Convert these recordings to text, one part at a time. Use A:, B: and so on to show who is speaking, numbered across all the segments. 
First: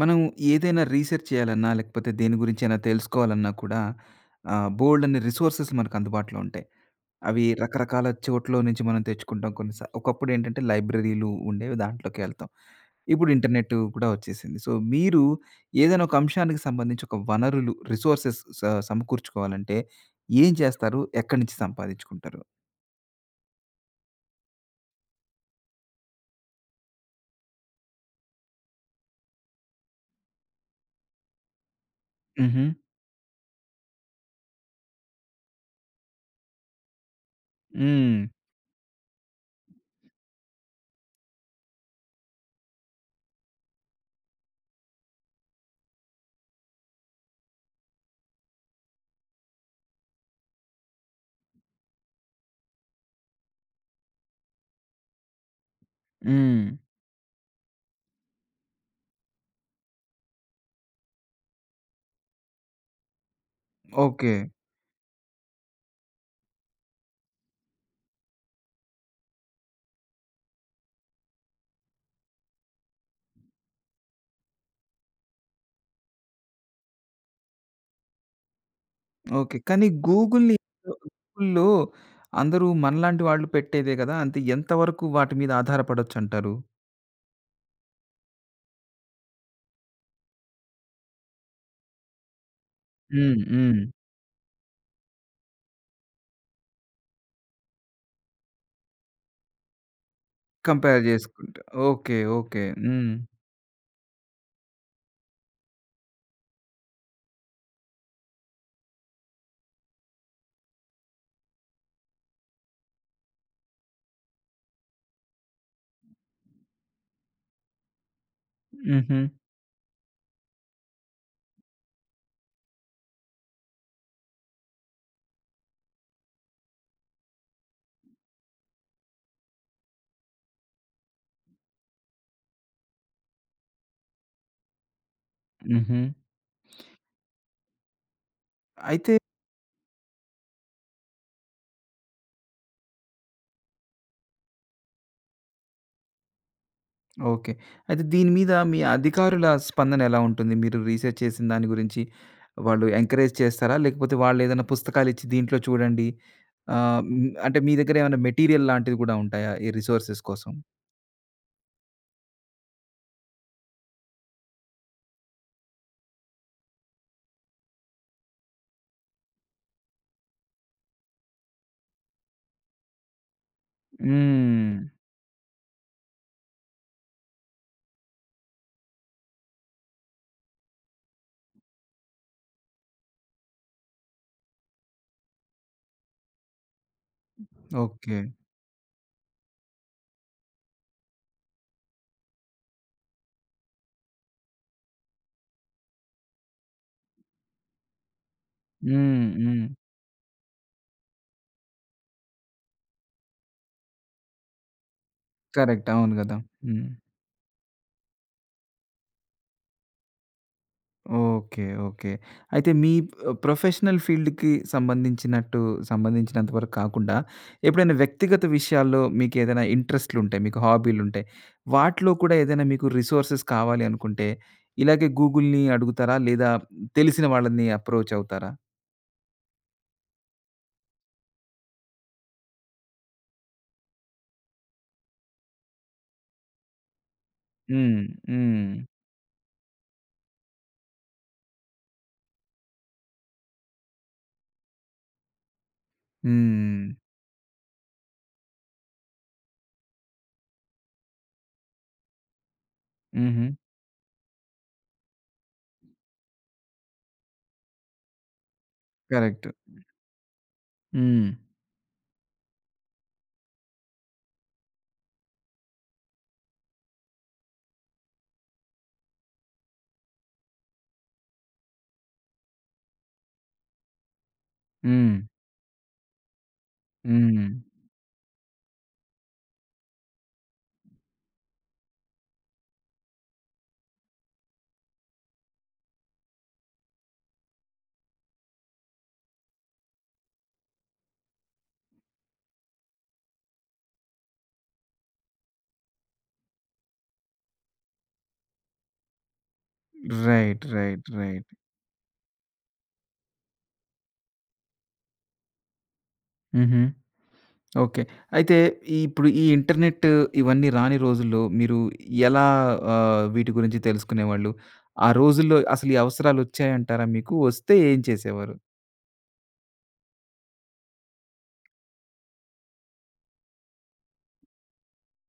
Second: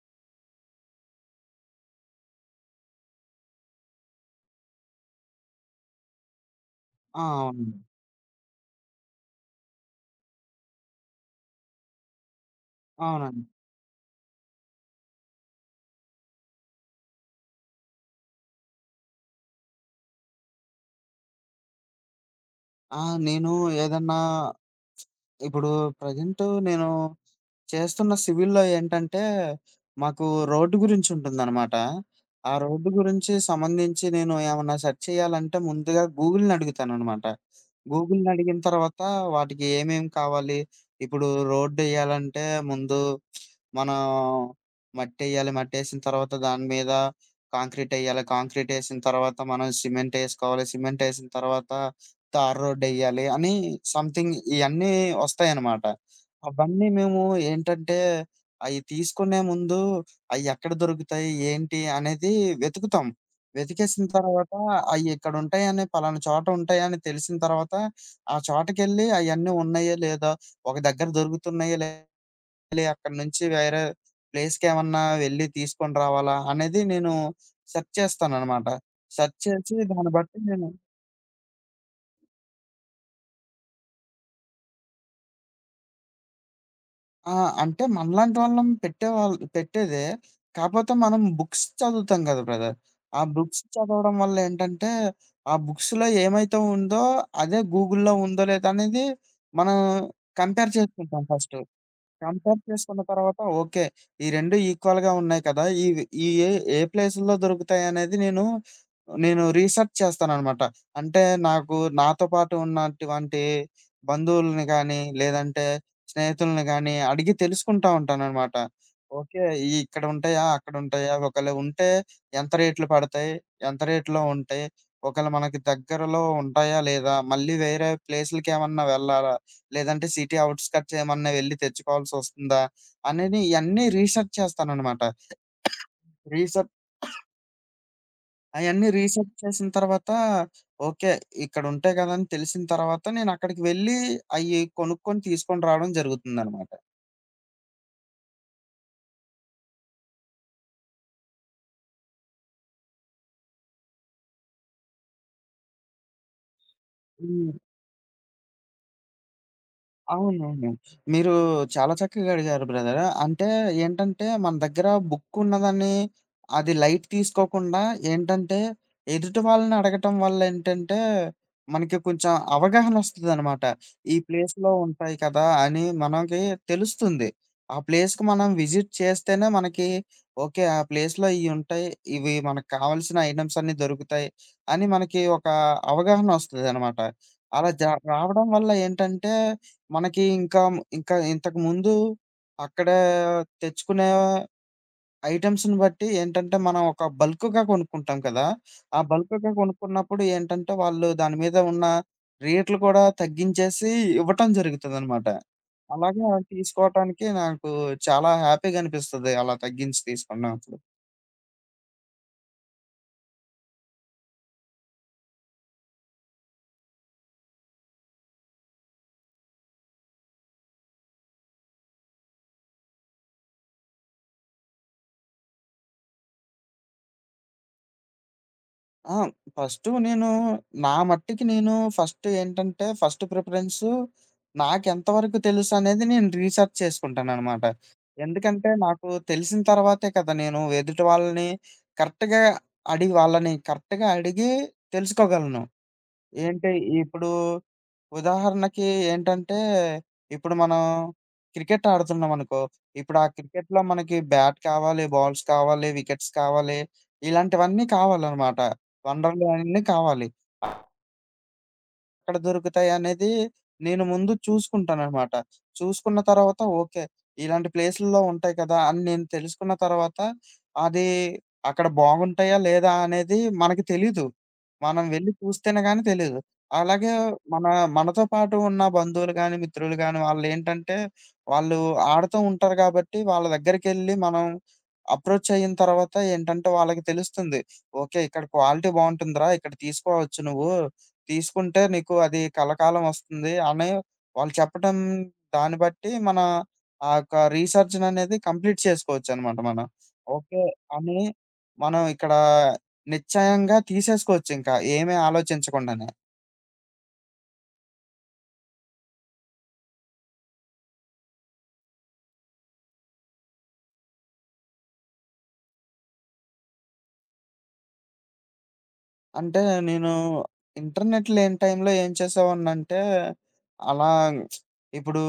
A: మనం ఏదైనా రీసెర్చ్ చేయాలన్నా, లేకపోతే దేని గురించైనా తెలుసుకోవాలన్నా కూడా బోలెడన్ని రిసోర్సెస్ మనకు అందుబాటులో ఉంటాయి.
B: ఆ!
A: అవి
B: అవునండి.
A: రకరకాల చోట్ల నుంచి మనం తెచ్చుకుంటాం. ఒకప్పుడేంటంటే లైబ్రరీలు ఉండేవి, దాంట్లోకే వెళ్తాం. ఇప్పుడు
B: అవునండి.
A: ఇంటర్నెట్ కూడా వచ్చేసింది. సో, మీరు ఏదైనా ఒక అంశానికి సంబంధించి ఒక వనరులు, రిసోర్సెస్ సమకూర్చుకోవాలంటే ఏం చేస్తారు? ఎక్కడి నుంచి సంపాదించుకుంటారు?
B: ఆ! నేను ఏదన్నా ఇప్పుడు ప్రెజెంట్ నేను చేస్తున్న సివిల్‌లో ఏంటంటే, మాకు రోడ్డు గురించుంటుందనమాట. ఆ
A: హుహు.
B: రోడ్డు గురించి సంబంధించి నేను ఏమన్నా సెర్చ్ చేయాలంటే ముందుగా గూగుల్‌ని అడుగుతాననమాట.
A: హ్మ్.
B: గూగుల్‌ని అడిగిన తర్వాత వాటికి ఏమేమి కావాలి? ఇప్పుడు రోడ్డెయ్యాలంటే ముందు మనం మట్టెయ్యాలి. మట్టేసిన తర్వాత దాని మీద కాంక్రీటెయ్యాలి. కాంక్రీటేసిన తర్వాత మనం సిమెంటేసుకోవాలి. సిమెంటేసిన తర్వాత తార్ రోడ్డెయ్యాలి అని సంథింగ్ ఇయన్నీ ఒస్తాయనమాట.
A: హ్మ్.
B: అవన్నీ మేము ఏంటంటే, అయి తీసుకునే ముందు అయ్యెక్కడ దొరుకుతాయి? ఏంటి? అనేది వెతుకుతాం. వెతికేసిన
A: ఓకే.
B: తర్వాత అయ్యిక్కడుంటాయని పలానా చోట ఉంటాయని తెలిసిన తర్వాత, ఆ చోటకెళ్ళి అయన్నీ ఉన్నాయో లేదో, ఒక దగ్గర దొరుకుతున్నాయో లే అక్కడి నుంచి వేరే ప్లేస్‌కేమన్నా వెళ్లి తీసుకొని రావాలా? అనేది నేను సెర్చ్ చేస్తాననమాట. Search
A: okay.
B: చేసి
A: కానీ
B: దాన్ని బట్టి
A: గూగుల్‌ని
B: నేను
A: గూగుల్‌లో అందరూ మనలాంటి వాళ్ళు పెట్టేదే గదా! అంటే ఎంత వరకు వాటి మీద ఆధారపడొచ్చంటారు?
B: ఆ! అంటే మనలాంటి వాళ్ళం పెట్టేవాళ్ళు పెట్టేదే. కాపోతే మనం బుక్స్ చదువుతాం గదా బ్రదర్! ఆ
A: హ్మ్.
B: బుక్స్
A: హ్మ్.
B: చదవడం వల్ల ఏంటంటే, ఆ బుక్స్‌లో ఏమైతే ఉందో అదే గూగుల్‌లో ఉందో లేదో అనేది మనం కంపేర్
A: కంపేర్
B: చేసుకుంటాం ఫస్టు.
A: జేసుకుంటా. ఓకే.
B: Compare
A: okay.
B: చేసుకున్న
A: హ్మ్.
B: తర్వాత ఓకే. ఈ 2 ఈక్వల్‌గా ఉన్నాయి కదా! ఇవి ఈ ఏ, ఏ ప్లేసుల్లో దొరుకుతాయనేది నేను రీసెర్చ్ చేస్తాననమాట. అంటే నాకు నాతో పాటు ఉన్నటువంటి బంధువులని గానీ, లేదంటే స్నేహితులని గానీ అడిగి తెలుసుకుంటా ఉంటాననమాట.
A: హుహు.
B: ఓకే. ఈ ఇక్కడుంటాయా? అక్కడుంటాయా? ఒకవేళ ఉంటే ఎంత రేట్లు పడతాయి? ఎంత రేటులో ఉంటాయి? ఒకవేళ మనకి దగ్గరలో ఉంటాయా? లేదా? మళ్ళీ వేరే ప్లేసులకేమన్నా వెళ్ళాలా? లేదంటే సిటీ ఔట్‌స్కట్స్ ఏమన్నా వెళ్లి తెచ్చుకోవాల్సొస్తుందా? అనేది ఇయన్నీ రీసెర్చ్ చేస్తాననమాట.
A: హుహు.
B: రీసెర్చ్ అయన్నీ
A: అయితే
B: రీసెర్చ్ చేసిన తర్వాత ఓకే. ఇక్కడుంటాయి కదా! అని తెలిసిన తర్వాత నేనక్కడికి వెళ్లి అయి కొనుక్కొని తీసుకొని రావడం జరుగుతుందనమాట.
A: ఓకే. అయితే దీని మీద మీ అధికారుల స్పందన ఎలా ఉంటుంది? మీరు రీసెర్చ్ చేసిన దాని గురించి వాళ్ళు ఎంకరేజ్ చేస్తారా? లేకపోతే వాళ్ళేదైనా పుస్తకాలిచ్చి దీంట్లో చూడండి హ్మ్.
B: హ్మ్.
A: అంటే మీ దగ్గర ఏమైనా మెటీరియల్ లాంటివి గూడా ఉంటాయా? ఈ రిసోర్సెస్ కోసం?
B: అవునవును. మీరు చాలా చక్కగా అడిగారు బ్రదర్. అంటే ఏంటంటే, మన దగ్గర బుక్ ఉన్నదని అది లైట్ తీసుకోకుండా ఏంటంటే, ఎదుటి వాళ్ళని అడగటం వల్ల ఏంటంటే, మనకి కొంచెం అవగాహనొస్తదనమాట. ఈ ప్లేస్‌లో
A: హ్మ్.
B: ఉంటాయి కదా! అని మనకి తెలుస్తుంది. ఆ ప్లేస్‌కి మనం విజిట్ చేస్తేనే మనకి ఓకే. ఆ ప్లేస్‌లో ఇయుంటాయి. ఇవి ఉంటాయి, ఇవి మనకు కావాల్సిన ఐటెమ్స్ అన్నీ దొరుకుతాయి. అని మనకి ఒక అవగాహనొస్తదనమాట. అలా జ
A: ఓకే.
B: రావడం వల్ల ఏంటంటే మనకి ఇంకా ఇంకా ఇంతకుముందు అక్కడ తెచ్చుకునే ఐటెమ్స్‌ని బట్టి ఏంటంటే, మనం ఒక బల్క్‌గా కొనుక్కుంటాం కదా! ఆ
A: హ్మ్.
B: బల్క్‌గా
A: హ్మ్.
B: కొనుక్కున్నప్పుడు ఏంటంటే, వాళ్ళు దాని మీద ఉన్న రేట్లు కూడా తగ్గించేసి ఇవ్వటం జరుగుతదనమాట.
A: కరెక్ట్. అవును
B: అలాగే
A: గదా!
B: అవి
A: హ్మ్.
B: తీసుకోవటానికి నాకు చాలా హ్యాపీగా అనిపిస్తది అలా తగ్గించి తీసుకున్నప్పుడు.
A: ఓకే. ఓకే. అయితే మీ ప్రొఫెషనల్ ఫీల్డ్‌కి సంబంధించినట్టు సంబంధించినంత వరకు కాకుండా, ఎప్పుడైనా వ్యక్తిగత విషయాల్లో మీకేదైనా ఇంట్రెస్ట్‌లుంటాయి, మీకు హాబీలుంటాయి. వాటిలో కూడా ఏదైనా మీకు రిసోర్సెస్ కావాలి అనుకుంటే, ఇలాగే గూగుల్‌ని అడుగుతారా? లేదా తెలిసిన వాళ్ళని అప్రోచ్ అవుతారా?
B: ఆ! ఫస్టు నేను నా మట్టికి నేను ఫస్ట్ ఏంటంటే, ఫస్ట్ ప్రిఫరెన్స్ నాకెంత వరకు తెలుసనేది నేను రీసెర్చ్ చేసుకుంటాననమాట.
A: హ్మ్. హ్మ్.
B: ఎందుకంటే, నాకు తెలిసిన తర్వాతే కదా నేను ఎదుటి వాళ్ళని కరెక్ట్‌గా అడిగి వాళ్ళని కరెక్ట్‌గా అడిగి తెలుసుకోగలను. ఏంటి
A: హ్మ్.
B: ఇప్పుడు ఉదాహరణకి ఏంటంటే, ఇప్పుడు మనం క్రికెట్ ఆడుతున్నామనుకో, ఇప్పుడు ఆ
A: హుహు.
B: క్రికెట్‌లో మనకి బ్యాట్ కావాలి, బాల్స్ కావాలి, వికెట్స్ కావాలి, ఇలాంటివన్నీ కావాలనమాట. వనరులు
A: కరెక్ట్.
B: అన్నీ కావాలి.
A: హ్మ్.
B: ఎక్కడ దొరుకుతాయనేది నేను ముందు చూసుకుంటాననమాట. చూసుకున్న తర్వాత ఓకే. ఇలాంటి ప్లేసుల్లో ఉంటాయి కదా! అని నేను తెలుసుకున్న తర్వాత అది అక్కడ బాగుంటాయా? లేదా? అనేది మనకి తెలీదు. మనం
A: హ్మ్.
B: వెళ్లి చూస్తేనే గాని తెలీదు. అలాగే
A: హ్మ్.
B: మన మనతో పాటు ఉన్న బంధువులు గాని, మిత్రులు గాని వాళ్ళేంటంటే వాళ్ళు ఆడుతూ ఉంటారు కాబట్టి వాళ్ళ దగ్గరికెళ్లి మనం అప్రోచ్ అయిన తర్వాత ఏంటంటే వాళ్ళకి తెలుస్తుంది. ఓకే. ఇక్కడ క్వాలిటీ బావుంటుందిరా! ఇక్కడ తీసుకోవచ్చు నువ్వు. తీసుకుంటే నీకు అది కలకాలం వస్తుంది అని వాళ్ళు చెప్పటం దాన్ని బట్టి మన ఆ యొక్క రీసెర్చ్‌ననేది కంప్లీట్ చేసుకోవచ్చనమాట మనం. ఓకే.
A: రైట్. రైట్.
B: అని
A: రైట్.
B: మనం ఇక్కడ నిశ్చయంగా తీసేసుకోవచ్చింకా ఏమీ ఆలోచించకుండానే.
A: హుహు. ఓకే. అయితే ఇప్పుడు ఈ ఇంటర్నెట్ ఇవన్నీ రాని రోజుల్లో మీరు ఎలా వీటి గురించి తెలుసుకునేవాళ్ళు? ఆ రోజుల్లో అసలు ఈ అవసరాలొచ్చాయంటారా మీకు? వస్తే ఏం చేసేవారు?
B: అంటే నేను ఇంటర్నెట్ లేని టైంలో ఏం చేసేవాడినంటే, అలా ఇప్పుడు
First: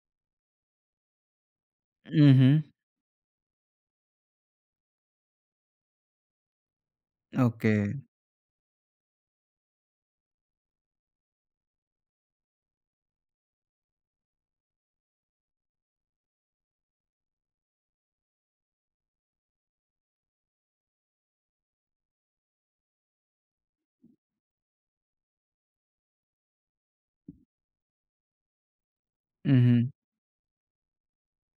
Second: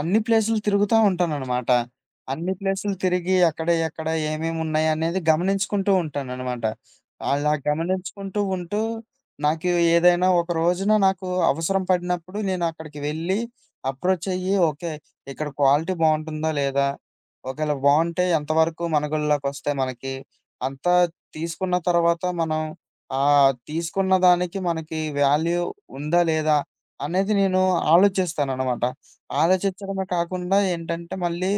B: అన్ని ప్లేసులు తిరుగుతా ఉంటాననమాట.
A: హుహు.
B: అన్ని ప్లేసులు తిరిగి అక్కడ, ఎక్కడ ఏమేమున్నాయనేది గమనించుకుంటూ ఉంటాననమాట. అలా
A: ఓకే.
B: గమనించుకుంటూ ఉంటూ, ఏదైనా ఒక రోజున నాకు అవసరం పడినప్పుడు నేనక్కడికి వెళ్ళి, అప్రోచ్ అయ్యి, ఓకే. ఇక్కడ క్వాలిటీ బావుంటుందా లేదా? ఒకేళ బావుంటే ఎంతవరకు మనుగడలోకొస్తాయి మనకి? అంతా తీసుకున్న తర్వాత మనం ఆ! తీసుకున్న దానికి మనకి వాల్యూ ఉందా? లేదా? అనేది నేను ఆలోచిస్తాననమాట.
A: హుహు.
B: ఆలోచించడమే కాకుండా ఏంటంటే మళ్ళీ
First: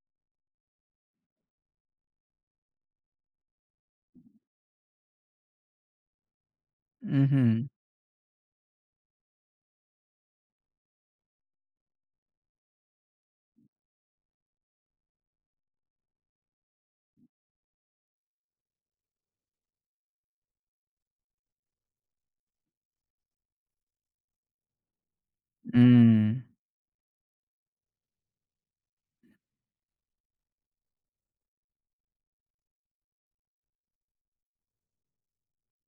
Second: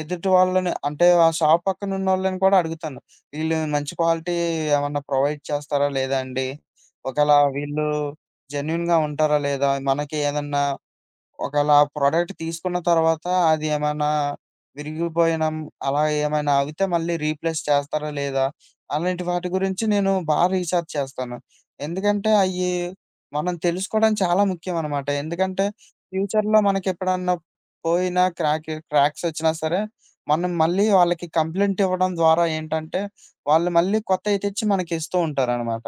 B: ఎదుటి వాళ్ళని అంటే ఆ షాప్ పక్కనున్నోళ్ళని కూడా అడుగుతాను. వీళ్ళు మంచి క్వాలిటీ ఏమన్నా ప్రొవైడ్ చేస్తారా? లేదా అండి? ఒకేళ
A: హుహు.
B: వీళ్ళు జెన్యూన్‌గా ఉంటారా? లేదా? మనకి ఏదన్నా ఒకవేళ ఆ ప్రొడక్ట్ తీసుకున్న తర్వాత అది ఏమైనా విరిగిపోయిన అలా ఏమైనా అవితే మళ్ళీ రీప్లేస్ చేస్తారా లేదా? అలాంటి వాటి గురించి నేను బాగా రీసెర్చ్ చేస్తాను. ఎందుకంటే అయ్యి మనం తెలుసుకోవడం చాలా ముఖ్యమనమాట. ఎందుకంటే
A: హ్మ్.
B: ఫ్యూచర్‌లో మనకెప్పుడన్నా పోయినా క్రాక్స్ వచ్చినా సరే, మనం మళ్ళీ వాళ్ళకి కంప్లెయింట్ ఇవ్వడం ద్వారా ఏంటంటే, వాళ్ళు మళ్ళీ కొత్తయి తెచ్చి మనకిస్తూ ఉంటారనమాట.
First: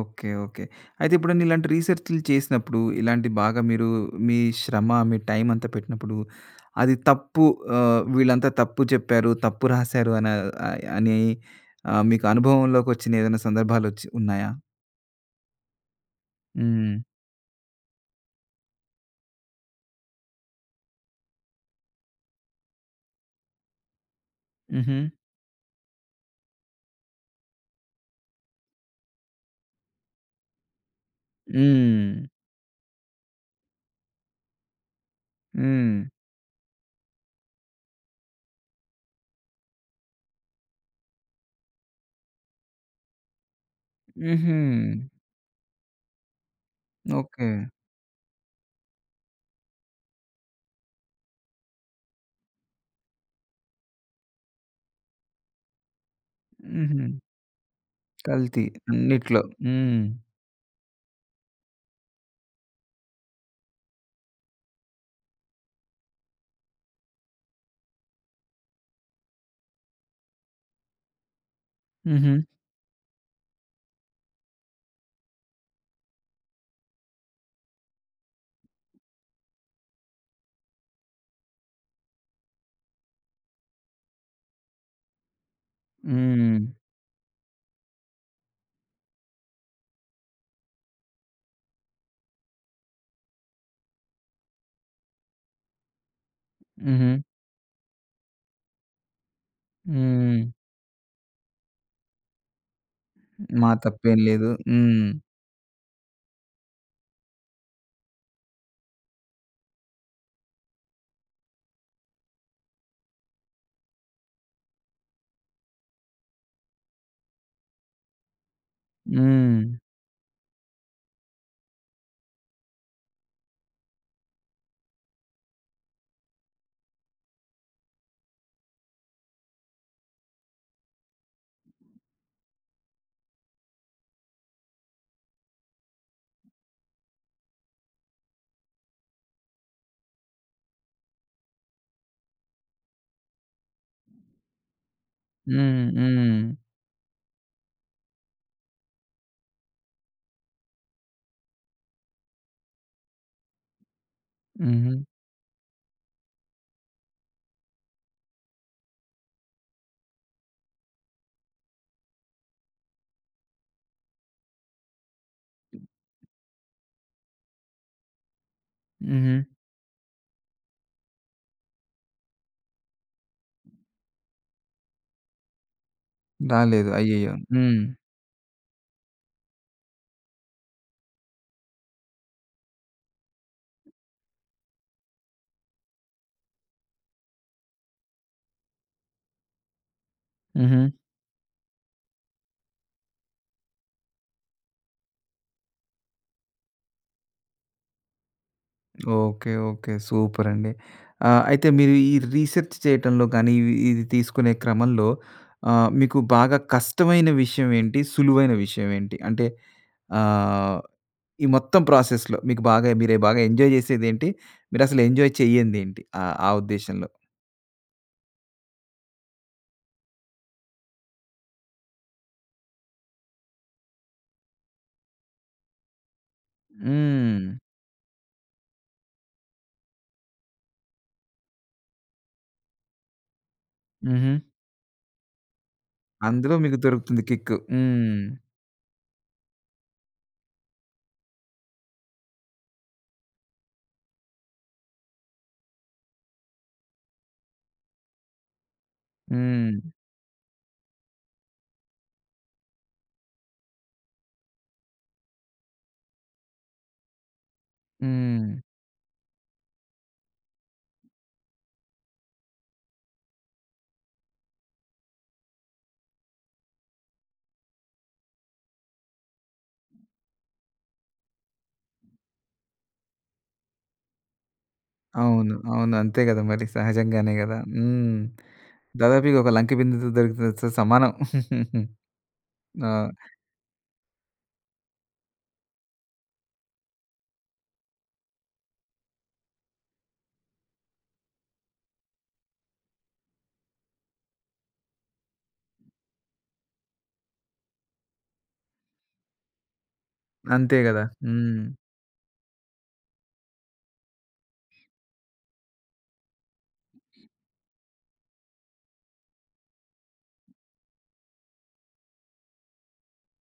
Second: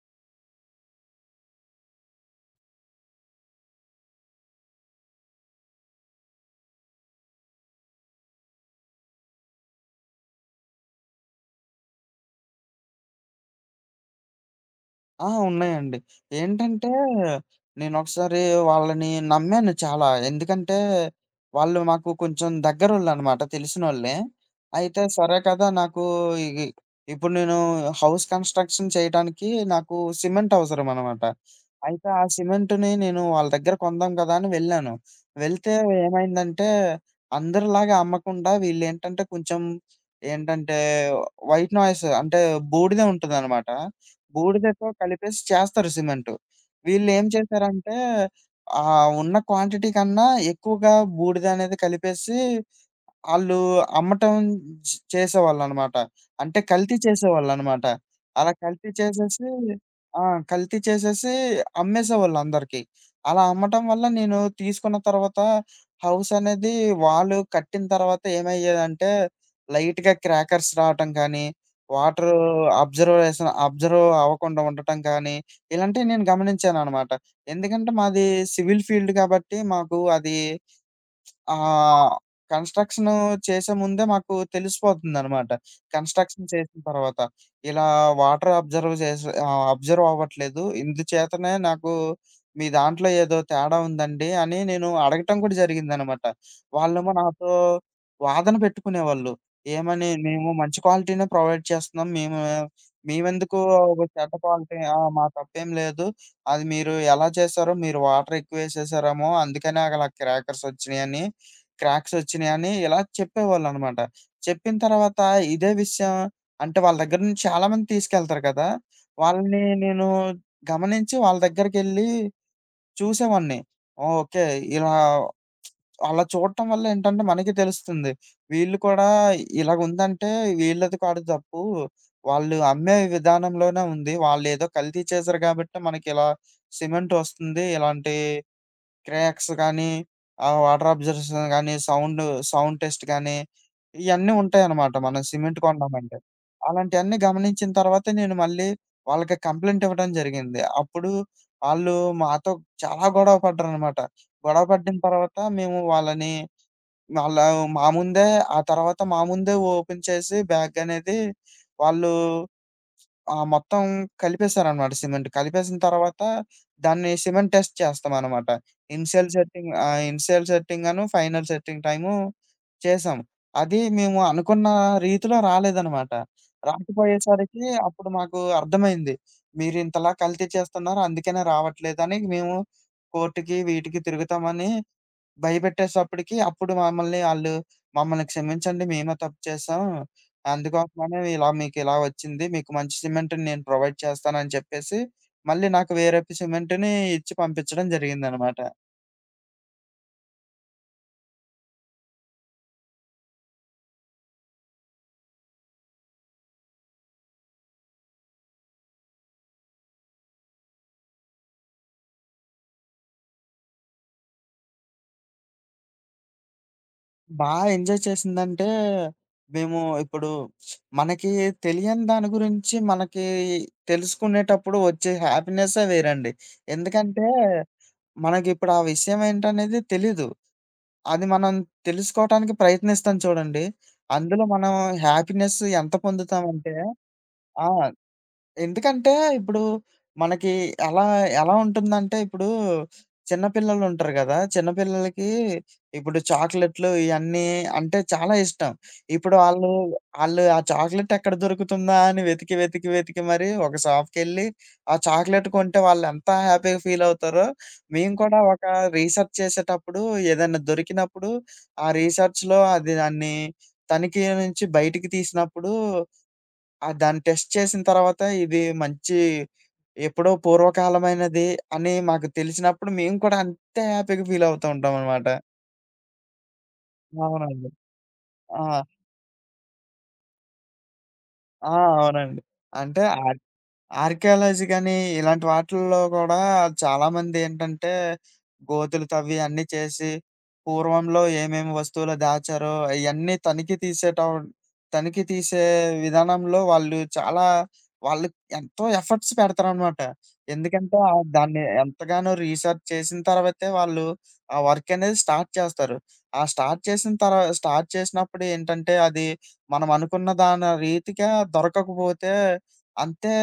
A: ఓకే. ఓకే. అయితే ఎప్పుడైనా ఇలాంటి రీసెర్చ్‌లు చేసినప్పుడు, ఇలాంటి బాగా మీరు మీ శ్రమ, మీ టైం అంతా పెట్టినప్పుడు, అది తప్పు వీళ్ళంతా తప్పు చెప్పారు, తప్పు రాసారు ఆహ్, అని మీకు అనుభవంలోకొచ్చిన ఏదైనా సందర్భాలొచ్చి ఉన్నాయా?
B: ఆ! ఉన్నాయండి. ఏంటంటే,
A: హ్మ్.
B: నేనొకసారి వాళ్ళని నమ్మాను చాలా. ఎందుకంటే, వాళ్ళు మాకు కొంచెం దగ్గరోళ్ళనమాట, తెలిసినోళ్ళే.
A: హుహు.
B: అయితే సరే కదా! నాకు ఇగి ఇప్పుడు నేను హౌస్ కన్‌స్ట్రక్షన్ చేయటానికి నాకు సిమెంట్ అవసరమనమాట. అయితే
A: హ్మ్.
B: ఆ సిమెంట్‌ని నేను వాళ్ళ దగ్గర కొందాం కదా! అని వెళ్ళాను. వెళ్తే
A: హ్మ్.
B: ఏమైందంటే, అందరిలాగా అమ్మకుండా వీళ్ళేంటంటే, కొంచెం ఏంటంటే, వైట్ నాయిస్ అంటే బూడిద ఉంటదనమాట.
A: హుహు.
B: బూడిదతో కలిపేసి చేస్తారు సిమెంటు. వీళ్ళేం
A: ఓకే.
B: చేశారంటే, ఆ ఉన్న క్వాంటిటీ కన్నా ఎక్కువగా బూడిదనేది కలిపేసి ఆళ్ళు అమ్మటం చేసేవాళ్ళనమాట. అంటే కల్తీ
A: హుహు.
B: చేసేవాళ్ళనమాట. అలా
A: కల్తీ
B: కల్తీ
A: అన్నిట్లో.
B: చేసేసి
A: హ్మ్.
B: ఆ! కల్తీ చేసేసి అమ్మేసేవాళ్ళు అందరికి. అలా అమ్మటం వల్ల నేను తీసుకున్న తర్వాత హౌస్ అనేది వాళ్ళు కట్టిన తర్వాత ఏమయ్యేదంటే లైట్‌గా క్రాకర్స్ రావటం కానీ,
A: హుహు.
B: వాటరు అబ్జర్వ్ అవ్వకుండా ఉండటం కానీ, ఇలాంటివి నేను గమనించాననమాట. ఎందుకంటే మాది సివిల్ ఫీల్డ్ కాబట్టి మాకు అది ఆహ్, కన్‌స్ట్రక్షను చేసే ముందే మాకు తెలిసిపోతుందనమాట. కన్‌స్ట్రక్షన్
A: హ్మ్.
B: చేసిన తర్వాత. ఇలా వాటర్ అబ్జర్వ్ చేసి అబ్జర్వ్ అవ్వట్లేదు. ఇందుచేతనే నాకు మీ దాంట్లో ఏదో తేడా ఉందండి అని నేను అడగటం కూడా జరిగిందనమాట.
A: హుహు.
B: వాళ్ళేమో నాతో వాదన పెట్టుకునేవాళ్ళు. ఏమని
A: హ్మ్.
B: మేము మంచి క్వాలిటీనే ప్రొవైడ్ చేస్తున్నాం. మేమెందుకు
A: మా
B: ఒక
A: తప్పేం
B: చెడ్డ
A: లేదు.
B: క్వాలిటీ ఆ!
A: హ్మ్.
B: మా తప్పేం లేదు. అది మీరు ఎలా చేశారో మీరు వాటర్ ఎక్కువేసేసారేమో అందుకనే అలా క్రాకర్స్ వచ్చినియని క్రాక్సొచ్చినియని ఇలా చెప్పేవాళ్ళనమాట. చెప్పిన తర్వాత ఇదే విషయం అంటే వాళ్ళ దగ్గర నుంచి చాలా మంది తీసుకెళ్తారు కదా!
A: హ్మ్.
B: వాళ్ళని నేను గమనించి వాళ్ళ దగ్గరికెళ్లి చూసేవాడిని. ఓకే. ఇలా అలా చూడటం వల్ల ఏంటంటే మనకి తెలుస్తుంది. వీళ్ళు కూడా ఇలాగుందంటే వీళ్ళది కాదు తప్పు. వాళ్ళు అమ్మే విధానంలోనే ఉంది. వాళ్ళేదో కల్తీ చేశారు కాబట్టి మనకిలా సిమెంటొస్తుంది. ఇలాంటి క్రాక్స్ గానీ, ఆ వాటర్ అబ్జర్షన్ గానీ, సౌండ్ సౌండ్ టెస్ట్ గానీ, ఇయన్నీ ఉంటాయన్నమాట మనం సిమెంట్
A: హ్మ్.
B: కొన్నామంటే.
A: హ్మ్.
B: అలాంటియన్నీ గమనించిన తర్వాత నేను మళ్ళీ వాళ్ళకి కంప్లెయింట్ ఇవ్వడం జరిగింది. అప్పుడు ఆళ్ళు మాతో చాలా గొడవ పడ్డారన్నమాట. గొడవ
A: హుహు.
B: పడిన తర్వాత మేము వాళ్ళని వాళ్ళ మా ముందే ఆ తర్వాత మా ముందే ఓపెన్ చేసి బ్యాగ్ అనేది వాళ్ళు ఆ! మొత్తం కలిపేశారనమాట సిమెంట్. కలిపేసిన తర్వాత దాన్ని సిమెంట్ టెస్ట్ చేస్తామనమాట.
A: హుహు.
B: ఇనిషియల్ సెట్టింగ్ అను, ఫైనల్ సెట్టింగ్ టైము చేశాం. అది మేము అనుకున్న రీతిలో రాలేదనమాట.
A: రాలేదు. అయ్యయ్యో!
B: రాకపోయేసరికి
A: హ్మ్.
B: అప్పుడు మాకు అర్థమైంది. మీరింతలా కల్తీ చేస్తున్నారు అందుకనే రావట్లేదని మేము కోర్ట్‌కి వీటికి తిరుగుతామని భయపెట్టేసప్పటికి అప్పుడు మమ్మల్ని క్షమించండి మేమే తప్పు చేశాం.
A: హుహు.
B: అందుకోసమనే ఇలా మీకిలా వచ్చింది. మీకు మంచి సిమెంట్‌ని నేను ప్రొవైడ్ చేస్తానని చెప్పేసి, మళ్ళీ నాకు వేరే సిమెంట్‌ని ఇచ్చి పంపించడం జరిగిందనమాట.
A: ఓకే. ఓకే. సూపరండి. అయితే మీరు ఈ రీసెర్చ్ చేయటంలో గానీ, ఇది తీసుకునే క్రమంలో మీకు బాగా కష్టమైన విషయం ఏంటి? సులువైన విషయం ఏంటి? అంటే ఆహ్, ఈ మొత్తం ప్రాసెస్‌లో మీకు బాగా మీరు బాగా ఎంజాయ్ చేసేదేంటి? మీరసలు ఎంజాయ్ చెయ్యందేంటి? ఆ ఉద్దేశంలో?
B: బా ఎంజాయ్ చేసిందంటే, మేము ఇప్పుడు మనకి తెలియని దాని గురించి మనకి తెలుసుకునేటప్పుడు వచ్చే హ్యాపీనెస్సే వేరండి. ఎందుకంటే,
A: హ్మ్.
B: మనకిప్పుడు ఆ విషయం ఏంటనేది తెలీదు. అది మనం తెలుసుకోవటానికి ప్రయత్నిస్తాం చూడండి.
A: హుహు.
B: అందులో మనం హ్యాపీనెస్ ఎంత
A: అందులో
B: పొందుతామంటే
A: మీకు దొరుకుతుంది కిక్కు.
B: ఆ!
A: హ్మ్.
B: ఎందుకంటే ఇప్పుడు మనకి ఎలా ఎలా ఉంటుందంటే ఇప్పుడు చిన్న పిల్లలుంటారు గదా! చిన్న పిల్లలకి ఇప్పుడు చాక్లెట్లు ఇయన్నీ అంటే చాలా ఇష్టం. ఇప్పుడు ఆళ్ళు,
A: హ్మ్.
B: ఆళ్ళు ఆ చాక్లెట్ ఎక్కడ దొరుకుతుందా అని వెతికి మరి ఒక షాప్‌కెళ్ళి ఆ చాక్లెట్ కొంటే వాళ్ళెంత హ్యాపీగా ఫీలవుతారో, మేము కూడా
A: హ్మ్.
B: ఒక రీసెర్చ్ చేసేటప్పుడు ఏదైనా దొరికినప్పుడు ఆ రీసెర్చ్‌లో దాన్ని తనిఖీ నుంచి బయటికి తీసినప్పుడు ఆ! దాన్ని టెస్ట్ చేసిన తర్వాత ఇది మంచి ఎప్పుడో పూర్వకాలమైనది అని మాకు తెలిసినప్పుడు మేము కూడా అంతే హ్యాపీ‌గా ఫీల్ అవుతూ ఉంటామనమాట.
A: అవును. అవును. అంతే గదా! మరి సహజంగానే గదా!
B: అవునండి.
A: హ్మ్.
B: ఆ!
A: దాదాపు ఇగ ఒక లంక బిందెతో దొరికినంత సమానం.
B: ఆ! అవునండి. అంటే
A: ఆ!
B: ఆ ఆర్కియాలజీ గాని, ఇలాంటి వాటిల్లో గూడా చాలామందేంటంటే, గోతులు తవ్వి అన్నీ చేసి, పూర్వంలో ఏమేమి వస్తువులు దాచారో, అయన్నీ తనిఖీ తీసే విధానంలో వాళ్ళు ఎంతో ఎఫర్ట్స్ పెడతారనమాట.
A: అంతే
B: ఎందుకంటే,
A: గదా!
B: దాన్ని
A: హ్మ్.
B: ఎంతగానో రీసెర్చ్ చేసిన తర్వాతే వాళ్ళు ఆ వర్క్ అనేది స్టార్ట్ చేస్తారు. ఆ స్టార్ట్ చేసిన తర్వా స్టార్ట్ చేసినప్పుడు ఏంటంటే, అది మనం అనుకున్న దాని రీతిగా దొరకకపోతే అంతే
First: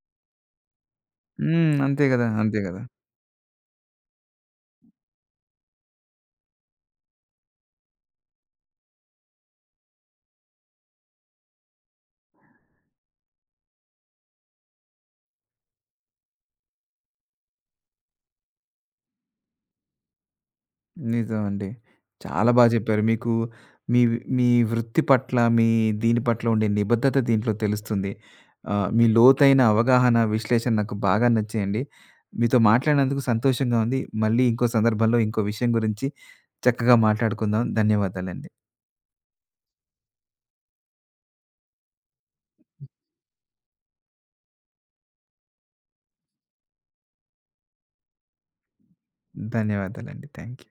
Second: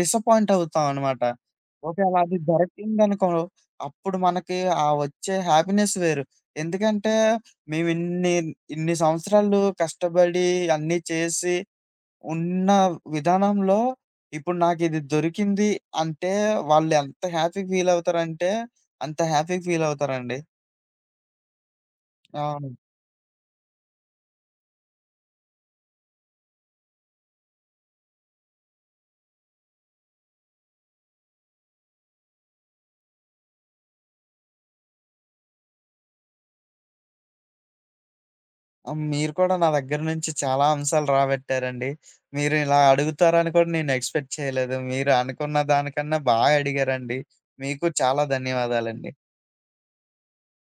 B: డిసప్పాయింట్ అవుతాం అనమాట.
A: హ్మ్. అంతే
B: ఒకవేళ
A: గదా!
B: అది
A: అంతే గదా!
B: దొరికిందనుకో, అప్పుడు మనకి ఆ వచ్చే హ్యాపీనెస్ వేరు. ఎందుకంటే మేమిన్ని ఇన్ని ఇన్ని సంవత్సరాలు కష్టపడి అన్నీ చేసి ఉన్న విధానంలో ఇప్పుడు నాకిది దొరికింది అంటే వాళ్ళెంత హ్యాపీ ఫీలవుతారంటే, అంత హ్యాపీ ఫీలవుతారండి.
A: నిజం అండి. చాలా బా
B: అవును.
A: జెప్పారు. మీకు మీ మీ వృత్తి పట్ల, మీ దీని పట్ల ఉండే నిబద్ధత దీంట్లో తెలుస్తుంది. మీ లోతైన అవగాహన, విశ్లేషణ నాకు బాగా నచ్చాయండి. మీతో మాట్లాడినందుకు సంతోషంగా ఉంది. మళ్ళీ ఇంకో సందర్భంలో, ఇంకో విషయం గురించి చక్కగా మాట్లాడుకుందాం. ధన్యవాదాలండి.
B: ఆ! మీరు కూడా నా దగ్గర నుంచి చాలా అంశాలు రాబట్టారండి. మీరు ఇలా అడుగుతారని కూడా నేను ఎక్స్‌పెక్ట్ చేయలేదు. మీరు అనుకున్న దానికన్నా బా అడిగారండి. మీకు చాలా ధన్యవాదాలండి.
A: ధన్యవాదాలండి. థాంక్స్.